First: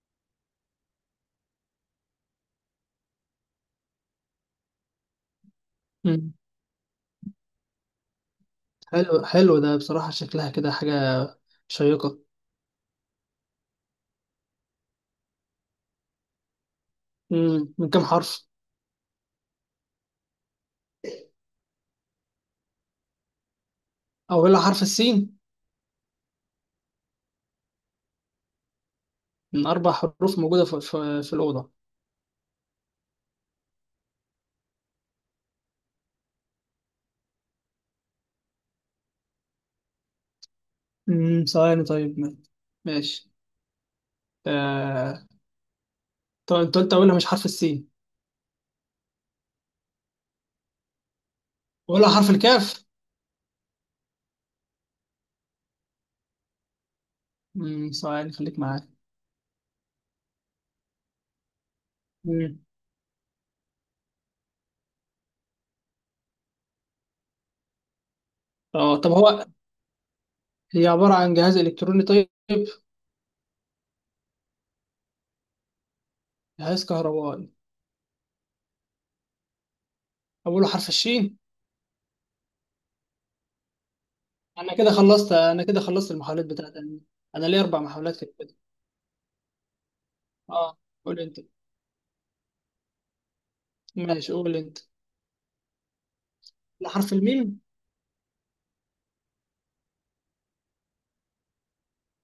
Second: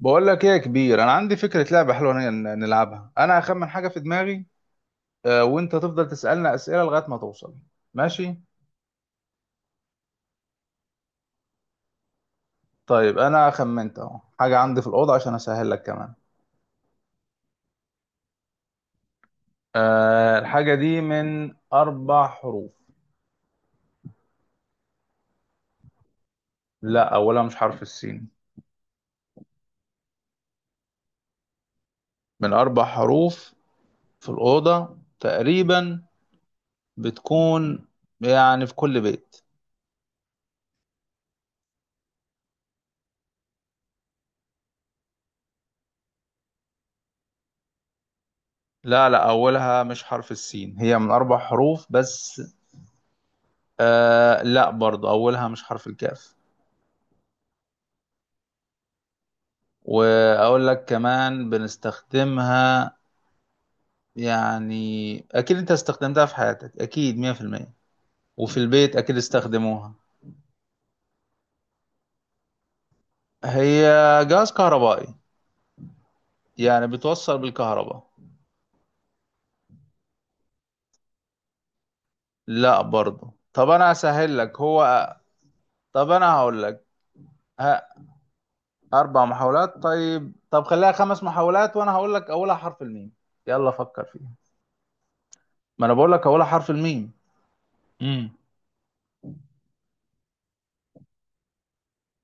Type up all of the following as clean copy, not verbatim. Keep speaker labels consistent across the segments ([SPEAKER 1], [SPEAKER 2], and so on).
[SPEAKER 1] بقول لك ايه يا كبير، انا عندي فكره لعبه حلوه نلعبها، انا هخمن حاجه في دماغي. وانت تفضل
[SPEAKER 2] مم.
[SPEAKER 1] تسالنا اسئله لغايه ما توصل. ماشي.
[SPEAKER 2] حلو ده بصراحة شكلها كده حاجة شيقة.
[SPEAKER 1] طيب انا خمنت اهو حاجه عندي في الاوضه عشان اسهل لك كمان.
[SPEAKER 2] من كام حرف؟
[SPEAKER 1] الحاجه دي من 4 حروف.
[SPEAKER 2] أولها حرف السين.
[SPEAKER 1] لا، اولها مش حرف السين.
[SPEAKER 2] من أربع حروف موجودة في الأوضة.
[SPEAKER 1] من 4 حروف في الاوضه تقريبا، بتكون يعني في كل بيت.
[SPEAKER 2] ثواني، طيب ماشي. آه... طب أنت قلت أولها مش حرف السين.
[SPEAKER 1] لا لا، اولها مش حرف السين، هي من 4 حروف
[SPEAKER 2] أولها حرف
[SPEAKER 1] بس.
[SPEAKER 2] الكاف.
[SPEAKER 1] لا برضه، اولها مش حرف الكاف.
[SPEAKER 2] ثواني خليك معايا.
[SPEAKER 1] واقول لك كمان
[SPEAKER 2] مم.
[SPEAKER 1] بنستخدمها، يعني اكيد انت استخدمتها في حياتك اكيد 100%. وفي البيت
[SPEAKER 2] طب
[SPEAKER 1] اكيد استخدموها.
[SPEAKER 2] هي عبارة عن جهاز إلكتروني؟ طيب،
[SPEAKER 1] هي جهاز كهربائي،
[SPEAKER 2] جهاز
[SPEAKER 1] يعني بتوصل
[SPEAKER 2] كهربائي.
[SPEAKER 1] بالكهرباء.
[SPEAKER 2] أوله حرف الشين.
[SPEAKER 1] لا برضه، طب انا اسهل لك هو.
[SPEAKER 2] أنا كده خلصت
[SPEAKER 1] طب انا
[SPEAKER 2] المحاولات
[SPEAKER 1] هقول
[SPEAKER 2] بتاعتي.
[SPEAKER 1] لك.
[SPEAKER 2] أنا ليا أربع
[SPEAKER 1] ها.
[SPEAKER 2] محاولات كده.
[SPEAKER 1] 4 محاولات، طيب، طب
[SPEAKER 2] أه،
[SPEAKER 1] خليها
[SPEAKER 2] قول
[SPEAKER 1] خمس
[SPEAKER 2] أنت.
[SPEAKER 1] محاولات وانا هقول لك اولها حرف الميم. يلا فكر فيها.
[SPEAKER 2] ماشي، قول أنت.
[SPEAKER 1] ما انا بقول لك اولها حرف الميم.
[SPEAKER 2] لحرف الميم.
[SPEAKER 1] امم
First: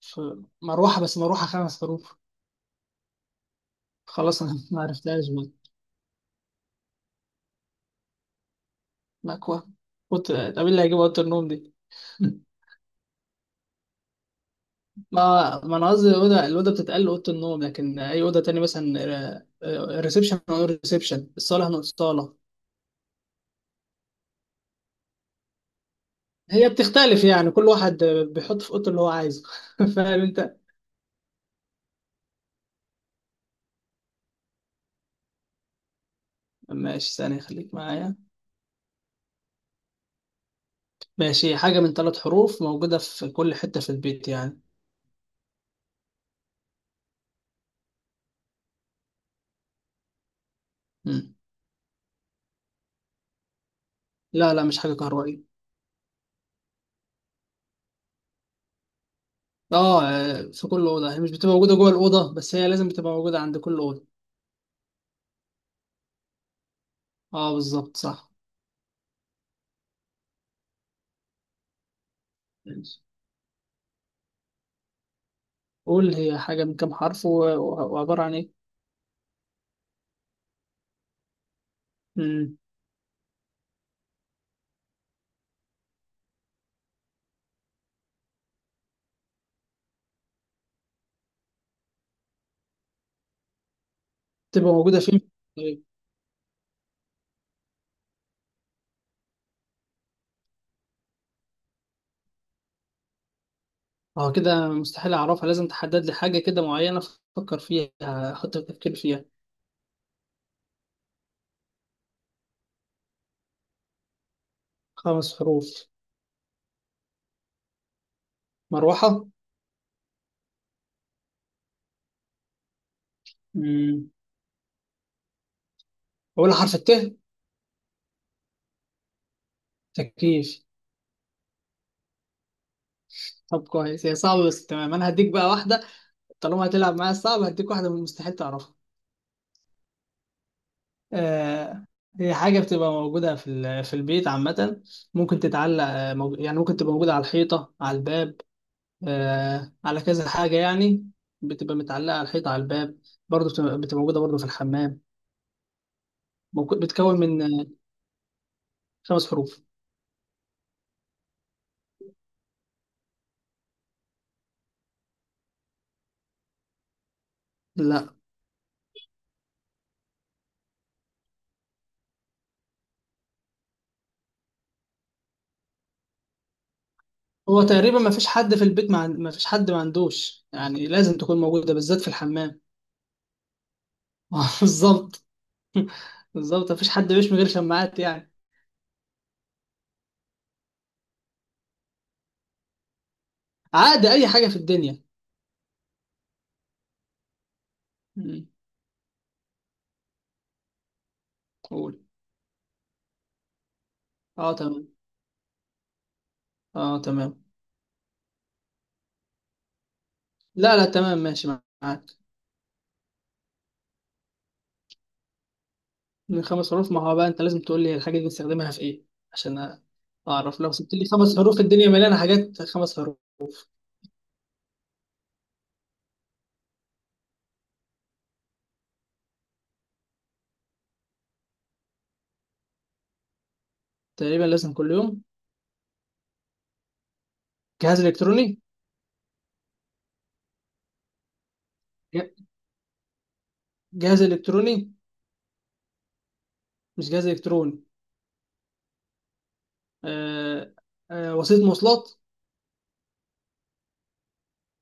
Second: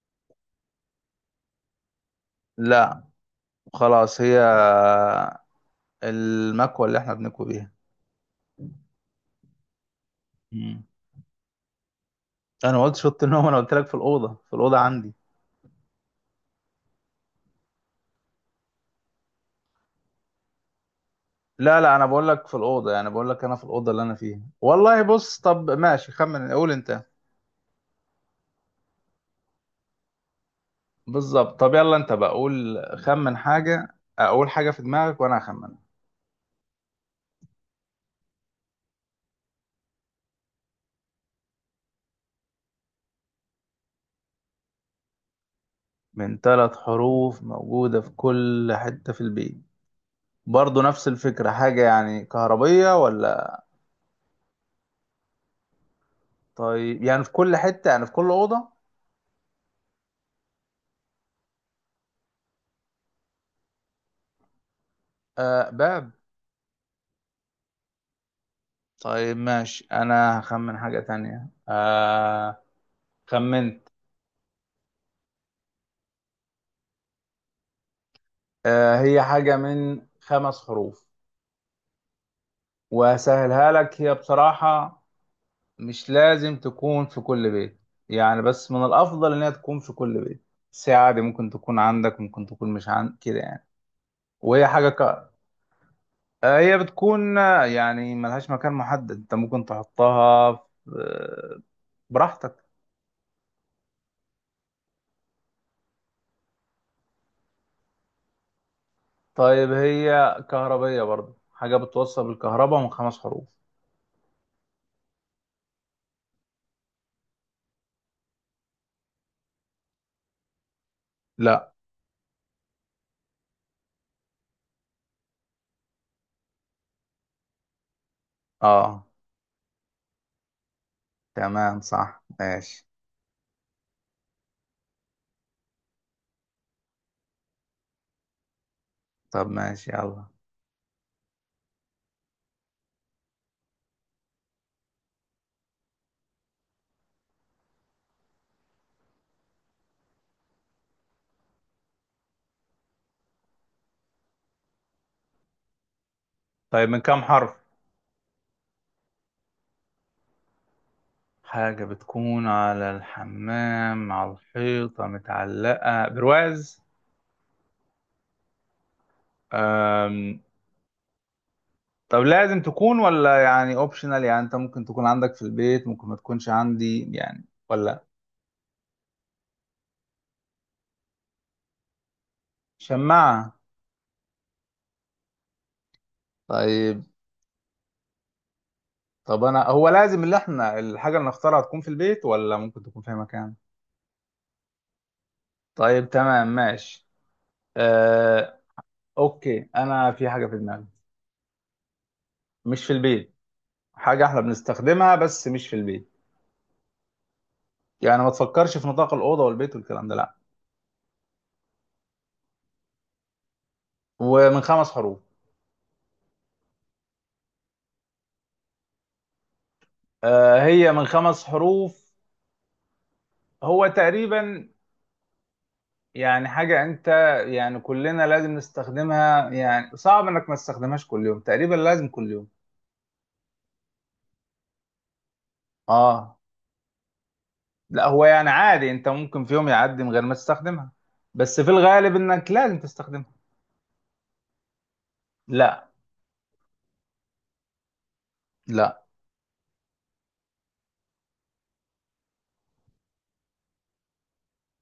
[SPEAKER 2] في مروحة، بس مروحة خمس حروف.
[SPEAKER 1] لا. خلاص، هي
[SPEAKER 2] خلاص، أنا ما عرفتهاش بقى.
[SPEAKER 1] المكوة اللي احنا بنكوي
[SPEAKER 2] مكوة. قلت طب إيه
[SPEAKER 1] بيها.
[SPEAKER 2] اللي هيجيب أوضة النوم دي؟
[SPEAKER 1] انا ما قلتش اوضه النوم، انا قلت لك في الاوضه عندي.
[SPEAKER 2] ما ما أنا قصدي الأوضة، الأوضة بتتقال أوضة النوم، لكن أي أوضة تانية مثلا ريسبشن نقول ريسبشن، الصالة
[SPEAKER 1] لا
[SPEAKER 2] نقول
[SPEAKER 1] لا انا بقول
[SPEAKER 2] صالة.
[SPEAKER 1] لك في الاوضه، يعني بقول لك انا في الاوضه اللي انا فيها والله، بص، طب ماشي، خمن
[SPEAKER 2] هي
[SPEAKER 1] قول انت.
[SPEAKER 2] بتختلف، يعني كل واحد بيحط في أوضته اللي هو عايزه. فاهم أنت؟
[SPEAKER 1] بالظبط، طب يلا انت بقى قول، خمن حاجه، اقول حاجه في دماغك وانا هخمنها.
[SPEAKER 2] ماشي، ثانية خليك معايا. ماشي، حاجة من ثلاث حروف موجودة في كل حتة في البيت يعني.
[SPEAKER 1] من 3 حروف موجوده في كل حته في البيت. برضه نفس
[SPEAKER 2] مم.
[SPEAKER 1] الفكره، حاجه يعني كهربيه ولا؟
[SPEAKER 2] لا لا، مش حاجة كهربائية.
[SPEAKER 1] طيب يعني في كل حته، يعني في كل اوضه.
[SPEAKER 2] اه آه، في كل اوضه. هي مش بتبقى موجوده جوه الاوضه، بس هي لازم بتبقى موجوده عند كل اوضه.
[SPEAKER 1] آه، باب.
[SPEAKER 2] اه بالظبط، صح.
[SPEAKER 1] طيب ماشي، انا هخمن حاجه تانية.
[SPEAKER 2] ماشي.
[SPEAKER 1] خمنت.
[SPEAKER 2] قول، هي حاجه من كام حرف وعباره عن ايه؟
[SPEAKER 1] هي حاجة من 5 حروف.
[SPEAKER 2] امم،
[SPEAKER 1] وهسهلها لك، هي بصراحة مش لازم تكون في كل بيت، يعني بس من الأفضل إنها تكون في كل بيت. ساعة دي ممكن تكون عندك ممكن تكون مش عندك كده يعني. وهي
[SPEAKER 2] تبقى
[SPEAKER 1] حاجة
[SPEAKER 2] موجوده فين؟ طيب.
[SPEAKER 1] هي بتكون، يعني ملهاش مكان محدد، أنت ممكن تحطها آه، براحتك.
[SPEAKER 2] اه كده مستحيل اعرفها، لازم تحدد لي حاجه كده معينه افكر فيها، احط تفكير فيها.
[SPEAKER 1] طيب هي كهربية برضه، حاجة بتوصل بالكهرباء من 5 حروف.
[SPEAKER 2] خمس حروف. مروحه.
[SPEAKER 1] لا.
[SPEAKER 2] امم، اول حرف الت.
[SPEAKER 1] اه
[SPEAKER 2] تكييف.
[SPEAKER 1] تمام صح ماشي.
[SPEAKER 2] طب كويس، هي صعبه بس تمام. انا هديك بقى واحده، طالما هتلعب معايا صعب، هديك واحده من المستحيل تعرفها.
[SPEAKER 1] طب ماشي يلا.
[SPEAKER 2] آه، هي حاجة بتبقى موجودة في في البيت عامة، ممكن تتعلق آه، يعني ممكن تبقى موجودة على الحيطة، على الباب، آه، على كذا حاجة يعني. بتبقى متعلقة على الحيطة، على الباب. برضه بتبقى موجودة برضه في الحمام.
[SPEAKER 1] طيب من
[SPEAKER 2] بتكون
[SPEAKER 1] كام
[SPEAKER 2] من
[SPEAKER 1] حرف؟
[SPEAKER 2] آه، خمس حروف.
[SPEAKER 1] حاجة بتكون على الحمام، على الحيطة، متعلقة برواز.
[SPEAKER 2] لا.
[SPEAKER 1] أم... طب لازم تكون ولا يعني اوبشنال، يعني انت ممكن تكون عندك في البيت ممكن ما تكونش عندي يعني
[SPEAKER 2] هو تقريبا
[SPEAKER 1] ولا؟
[SPEAKER 2] ما فيش حد في البيت ما فيش حد ما عندوش، يعني لازم تكون موجودة بالذات في الحمام.
[SPEAKER 1] شماعة.
[SPEAKER 2] بالظبط. بالظبط، ما فيش
[SPEAKER 1] طيب.
[SPEAKER 2] حد بيش من غير شماعات يعني.
[SPEAKER 1] طب انا، هو لازم اللي احنا الحاجة اللي نختارها تكون في البيت ولا ممكن تكون في أي مكان؟
[SPEAKER 2] عادي، أي حاجة في الدنيا.
[SPEAKER 1] طيب تمام ماشي.
[SPEAKER 2] م.
[SPEAKER 1] أه... اوكي، انا في حاجة في دماغي.
[SPEAKER 2] قول.
[SPEAKER 1] مش في البيت. حاجة احنا
[SPEAKER 2] اه تمام،
[SPEAKER 1] بنستخدمها بس مش في البيت.
[SPEAKER 2] اه تمام.
[SPEAKER 1] يعني ما تفكرش في نطاق الأوضة والبيت والكلام ده، لا.
[SPEAKER 2] لا لا تمام، ماشي، معاك.
[SPEAKER 1] ومن خمس حروف.
[SPEAKER 2] من خمس حروف. ما هو بقى انت لازم تقول لي الحاجة دي بنستخدمها في ايه عشان اعرف، لو
[SPEAKER 1] هي
[SPEAKER 2] سبت لي
[SPEAKER 1] من
[SPEAKER 2] خمس
[SPEAKER 1] خمس
[SPEAKER 2] حروف الدنيا
[SPEAKER 1] حروف
[SPEAKER 2] مليانة حاجات خمس حروف.
[SPEAKER 1] هو تقريبا، يعني حاجة أنت، يعني كلنا لازم نستخدمها، يعني صعب إنك ما تستخدمهاش كل يوم، تقريبا لازم كل يوم.
[SPEAKER 2] تقريبا لازم كل يوم.
[SPEAKER 1] آه.
[SPEAKER 2] جهاز
[SPEAKER 1] لا، هو يعني
[SPEAKER 2] الكتروني.
[SPEAKER 1] عادي أنت ممكن في يوم يعدي من غير ما تستخدمها، بس في الغالب
[SPEAKER 2] ج-
[SPEAKER 1] إنك لازم تستخدمها.
[SPEAKER 2] جهاز الكتروني.
[SPEAKER 1] لا.
[SPEAKER 2] مش جهاز الكتروني.
[SPEAKER 1] لا.
[SPEAKER 2] آه، آه وسيلة مواصلات.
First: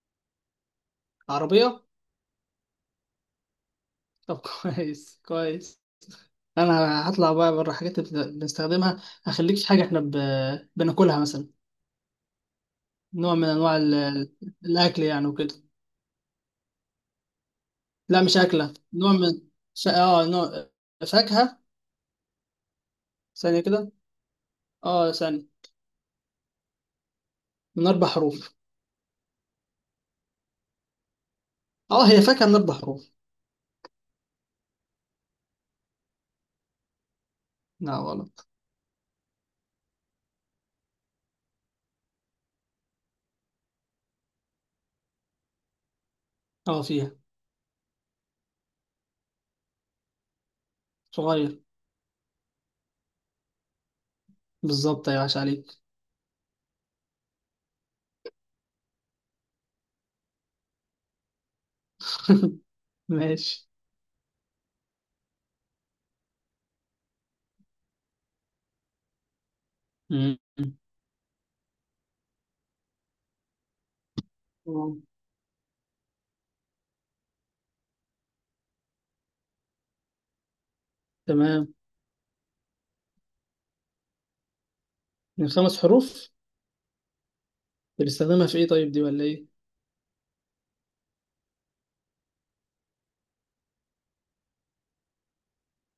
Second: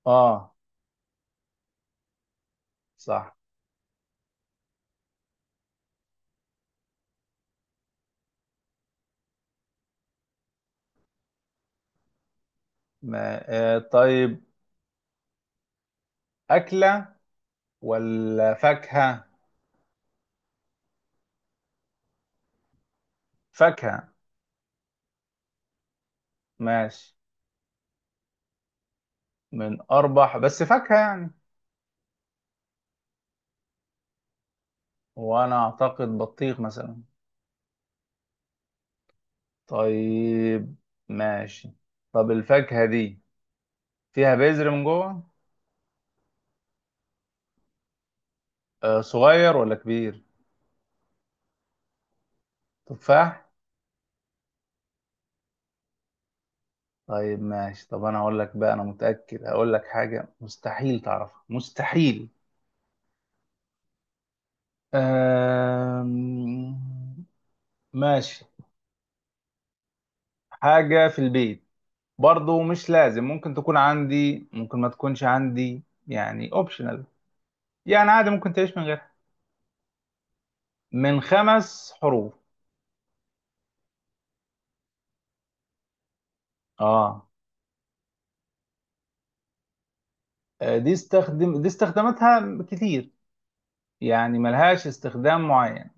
[SPEAKER 1] آه
[SPEAKER 2] عربية.
[SPEAKER 1] صح.
[SPEAKER 2] طب كويس كويس. انا هطلع بقى بره، حاجات بنستخدمها. هخليك في حاجة احنا ب... بناكلها مثلا، نوع
[SPEAKER 1] ما
[SPEAKER 2] من انواع ال...
[SPEAKER 1] طيب.
[SPEAKER 2] الاكل يعني وكده.
[SPEAKER 1] أكلة
[SPEAKER 2] لا مش
[SPEAKER 1] ولا
[SPEAKER 2] أكلة، نوع
[SPEAKER 1] فاكهة؟
[SPEAKER 2] من ش... اه نوع فاكهة. ثانية كده.
[SPEAKER 1] فاكهة.
[SPEAKER 2] اه ثانية.
[SPEAKER 1] ماشي.
[SPEAKER 2] من أربع حروف.
[SPEAKER 1] من أربح بس فاكهة يعني؟
[SPEAKER 2] اه، هي فاكهة من أربع حروف.
[SPEAKER 1] وأنا أعتقد بطيخ مثلا.
[SPEAKER 2] لا غلط.
[SPEAKER 1] طيب ماشي. طب الفاكهة دي فيها بذر من جوه؟
[SPEAKER 2] اه فيها.
[SPEAKER 1] آه صغير ولا كبير؟
[SPEAKER 2] صغير.
[SPEAKER 1] تفاح.
[SPEAKER 2] بالظبط، يا عاش عليك.
[SPEAKER 1] طيب ماشي، طب أنا هقول لك بقى، أنا متأكد هقول لك حاجة مستحيل تعرفها مستحيل.
[SPEAKER 2] ماشي.
[SPEAKER 1] آم... ماشي.
[SPEAKER 2] مم.
[SPEAKER 1] حاجة في البيت، برضو مش لازم، ممكن تكون عندي ممكن ما
[SPEAKER 2] آه،
[SPEAKER 1] تكونش عندي يعني اوبشنال. يعني عادي ممكن تعيش من غيرها. من
[SPEAKER 2] تمام.
[SPEAKER 1] 5 حروف.
[SPEAKER 2] من خمس حروف.
[SPEAKER 1] اه.
[SPEAKER 2] بنستخدمها في ايه طيب، دي ولا ايه؟
[SPEAKER 1] دي استخدم، استخداماتها كتير، يعني ملهاش استخدام معين،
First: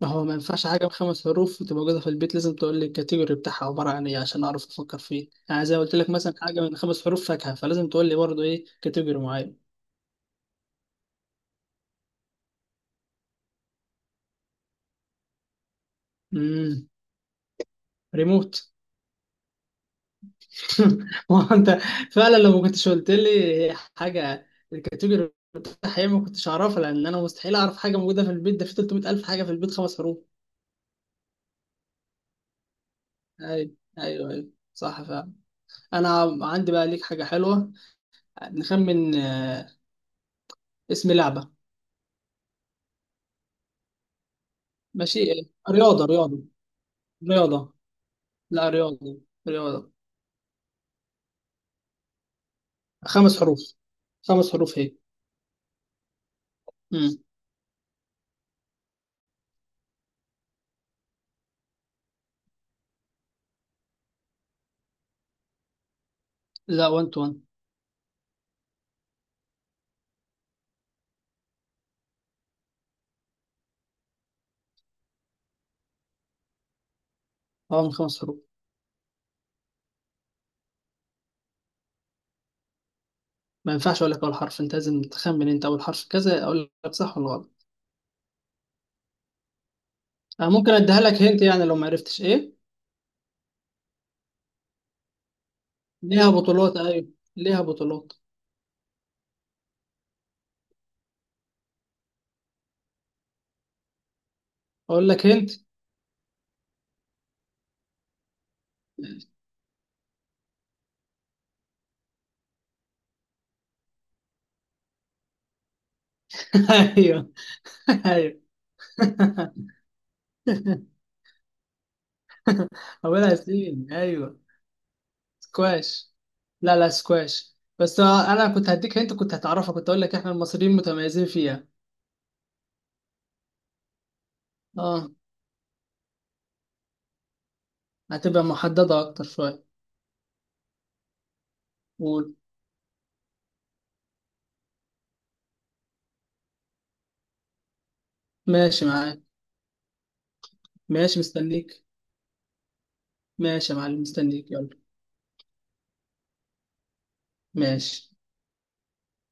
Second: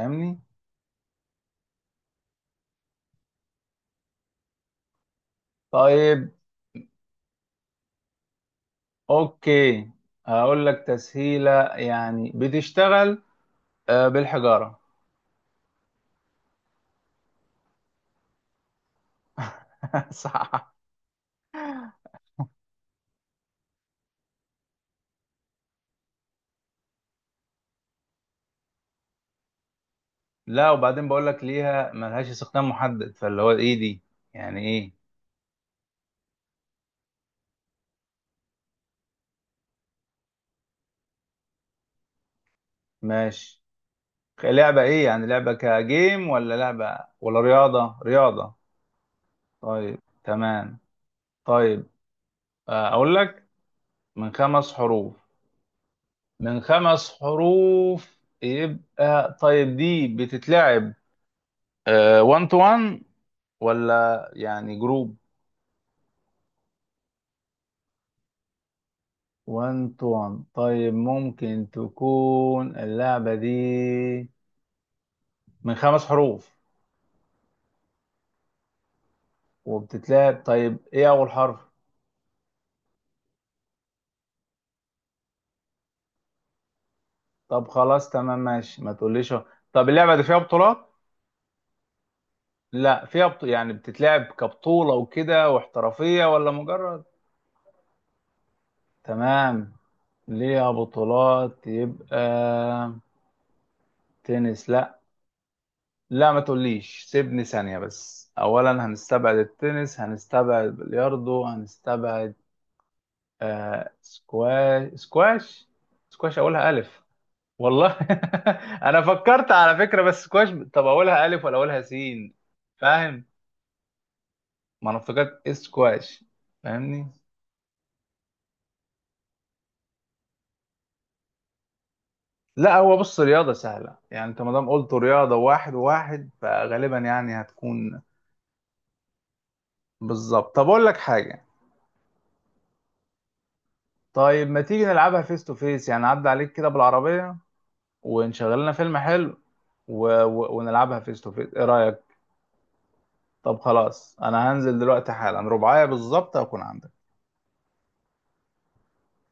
[SPEAKER 2] ما هو ما ينفعش حاجة بخمس حروف وتبقى موجودة في البيت، لازم تقول لي الكاتيجوري بتاعها عبارة عن ايه عشان أعرف أفكر فيه، يعني زي ما قلت لك
[SPEAKER 1] طيب
[SPEAKER 2] مثلا حاجة من خمس حروف فاكهة، فلازم تقول لي برضه ايه كاتيجوري معين.
[SPEAKER 1] اوكي، هقول لك تسهيلة، يعني بتشتغل بالحجارة.
[SPEAKER 2] امم، ريموت.
[SPEAKER 1] صح.
[SPEAKER 2] ما هو انت فعلا لو ما كنتش قلت لي حاجه الكاتيجوري الحقيقي ما كنتش اعرفها، لان انا مستحيل اعرف حاجه موجوده في البيت، ده في 300 الف حاجه في البيت خمس حروف.
[SPEAKER 1] لا، وبعدين بقول لك ليها ملهاش استخدام محدد، فاللي هو ايه دي،
[SPEAKER 2] ايوه
[SPEAKER 1] يعني ايه؟
[SPEAKER 2] صح فعلا. انا عندي بقى ليك حاجه حلوه، نخمن آه، اسم لعبه.
[SPEAKER 1] ماشي. لعبة ايه
[SPEAKER 2] ماشي.
[SPEAKER 1] يعني؟ لعبة
[SPEAKER 2] رياضه
[SPEAKER 1] كجيم،
[SPEAKER 2] رياضه
[SPEAKER 1] ولا لعبة، ولا
[SPEAKER 2] رياضه.
[SPEAKER 1] رياضة؟ رياضة.
[SPEAKER 2] لا، رياضه. رياضه.
[SPEAKER 1] طيب تمام. طيب اقول
[SPEAKER 2] خمس
[SPEAKER 1] لك.
[SPEAKER 2] حروف.
[SPEAKER 1] من
[SPEAKER 2] خمس حروف
[SPEAKER 1] خمس
[SPEAKER 2] هي.
[SPEAKER 1] حروف من خمس
[SPEAKER 2] امم.
[SPEAKER 1] حروف يبقى، طيب دي بتتلعب 1 تو 1 ولا يعني جروب؟
[SPEAKER 2] لا، 1 تو 1.
[SPEAKER 1] 1 تو 1، طيب ممكن تكون اللعبة دي من 5 حروف
[SPEAKER 2] اه من خمس حروف.
[SPEAKER 1] وبتتلعب، طيب ايه اول حرف؟
[SPEAKER 2] ما ينفعش اقول لك اول حرف، انت لازم تخمن، انت اول حرف كذا اقول لك صح ولا غلط.
[SPEAKER 1] طب خلاص تمام ماشي، ما تقوليش. طب اللعبة دي فيها
[SPEAKER 2] أه ممكن
[SPEAKER 1] بطولات؟
[SPEAKER 2] اديها لك هنت يعني لو ما عرفتش ايه.
[SPEAKER 1] لا فيها يعني بتتلعب كبطولة وكده واحترافية،
[SPEAKER 2] ليها
[SPEAKER 1] ولا
[SPEAKER 2] بطولات،
[SPEAKER 1] مجرد؟
[SPEAKER 2] ايوه. ليها بطولات.
[SPEAKER 1] تمام. ليها بطولات يبقى. تنس، لا.
[SPEAKER 2] اقول لك هنت.
[SPEAKER 1] لا ما تقوليش، سيبني ثانية بس، أولا هنستبعد التنس، هنستبعد بلياردو، هنستبعد سكواش سكواش. سكواش أولها ألف؟
[SPEAKER 2] ايوه
[SPEAKER 1] والله
[SPEAKER 2] ايوه
[SPEAKER 1] أنا فكرت على فكرة بس سكواش، طب أولها ألف ولا أولها سين؟ فاهم.
[SPEAKER 2] اولها سين، ايوه.
[SPEAKER 1] ما أنا افتكرت
[SPEAKER 2] سكواش.
[SPEAKER 1] سكواش،
[SPEAKER 2] لا لا
[SPEAKER 1] فاهمني؟
[SPEAKER 2] سكواش، بس آه، انا كنت هديك هنت، كنت هتعرفها. كنت اقول لك احنا المصريين متميزين فيها.
[SPEAKER 1] لا هو بص، رياضة سهلة يعني، أنت ما دام قلت
[SPEAKER 2] اه،
[SPEAKER 1] رياضة واحد وواحد فغالبا يعني هتكون.
[SPEAKER 2] هتبقى محددة اكتر شوية.
[SPEAKER 1] بالظبط، طب أقول لك حاجة.
[SPEAKER 2] قول.
[SPEAKER 1] طيب ما تيجي نلعبها فيس تو فيس يعني، عدى عليك كده بالعربية، ونشغل لنا
[SPEAKER 2] ماشي
[SPEAKER 1] فيلم
[SPEAKER 2] معاك.
[SPEAKER 1] حلو، ونلعبها
[SPEAKER 2] ماشي
[SPEAKER 1] فيس تو فيس، ايه
[SPEAKER 2] مستنيك.
[SPEAKER 1] رأيك؟ طب
[SPEAKER 2] ماشي يا معلم،
[SPEAKER 1] خلاص،
[SPEAKER 2] مستنيك،
[SPEAKER 1] انا
[SPEAKER 2] يلا.
[SPEAKER 1] هنزل دلوقتي حالا، رباعية بالظبط هكون عندك.
[SPEAKER 2] ماشي.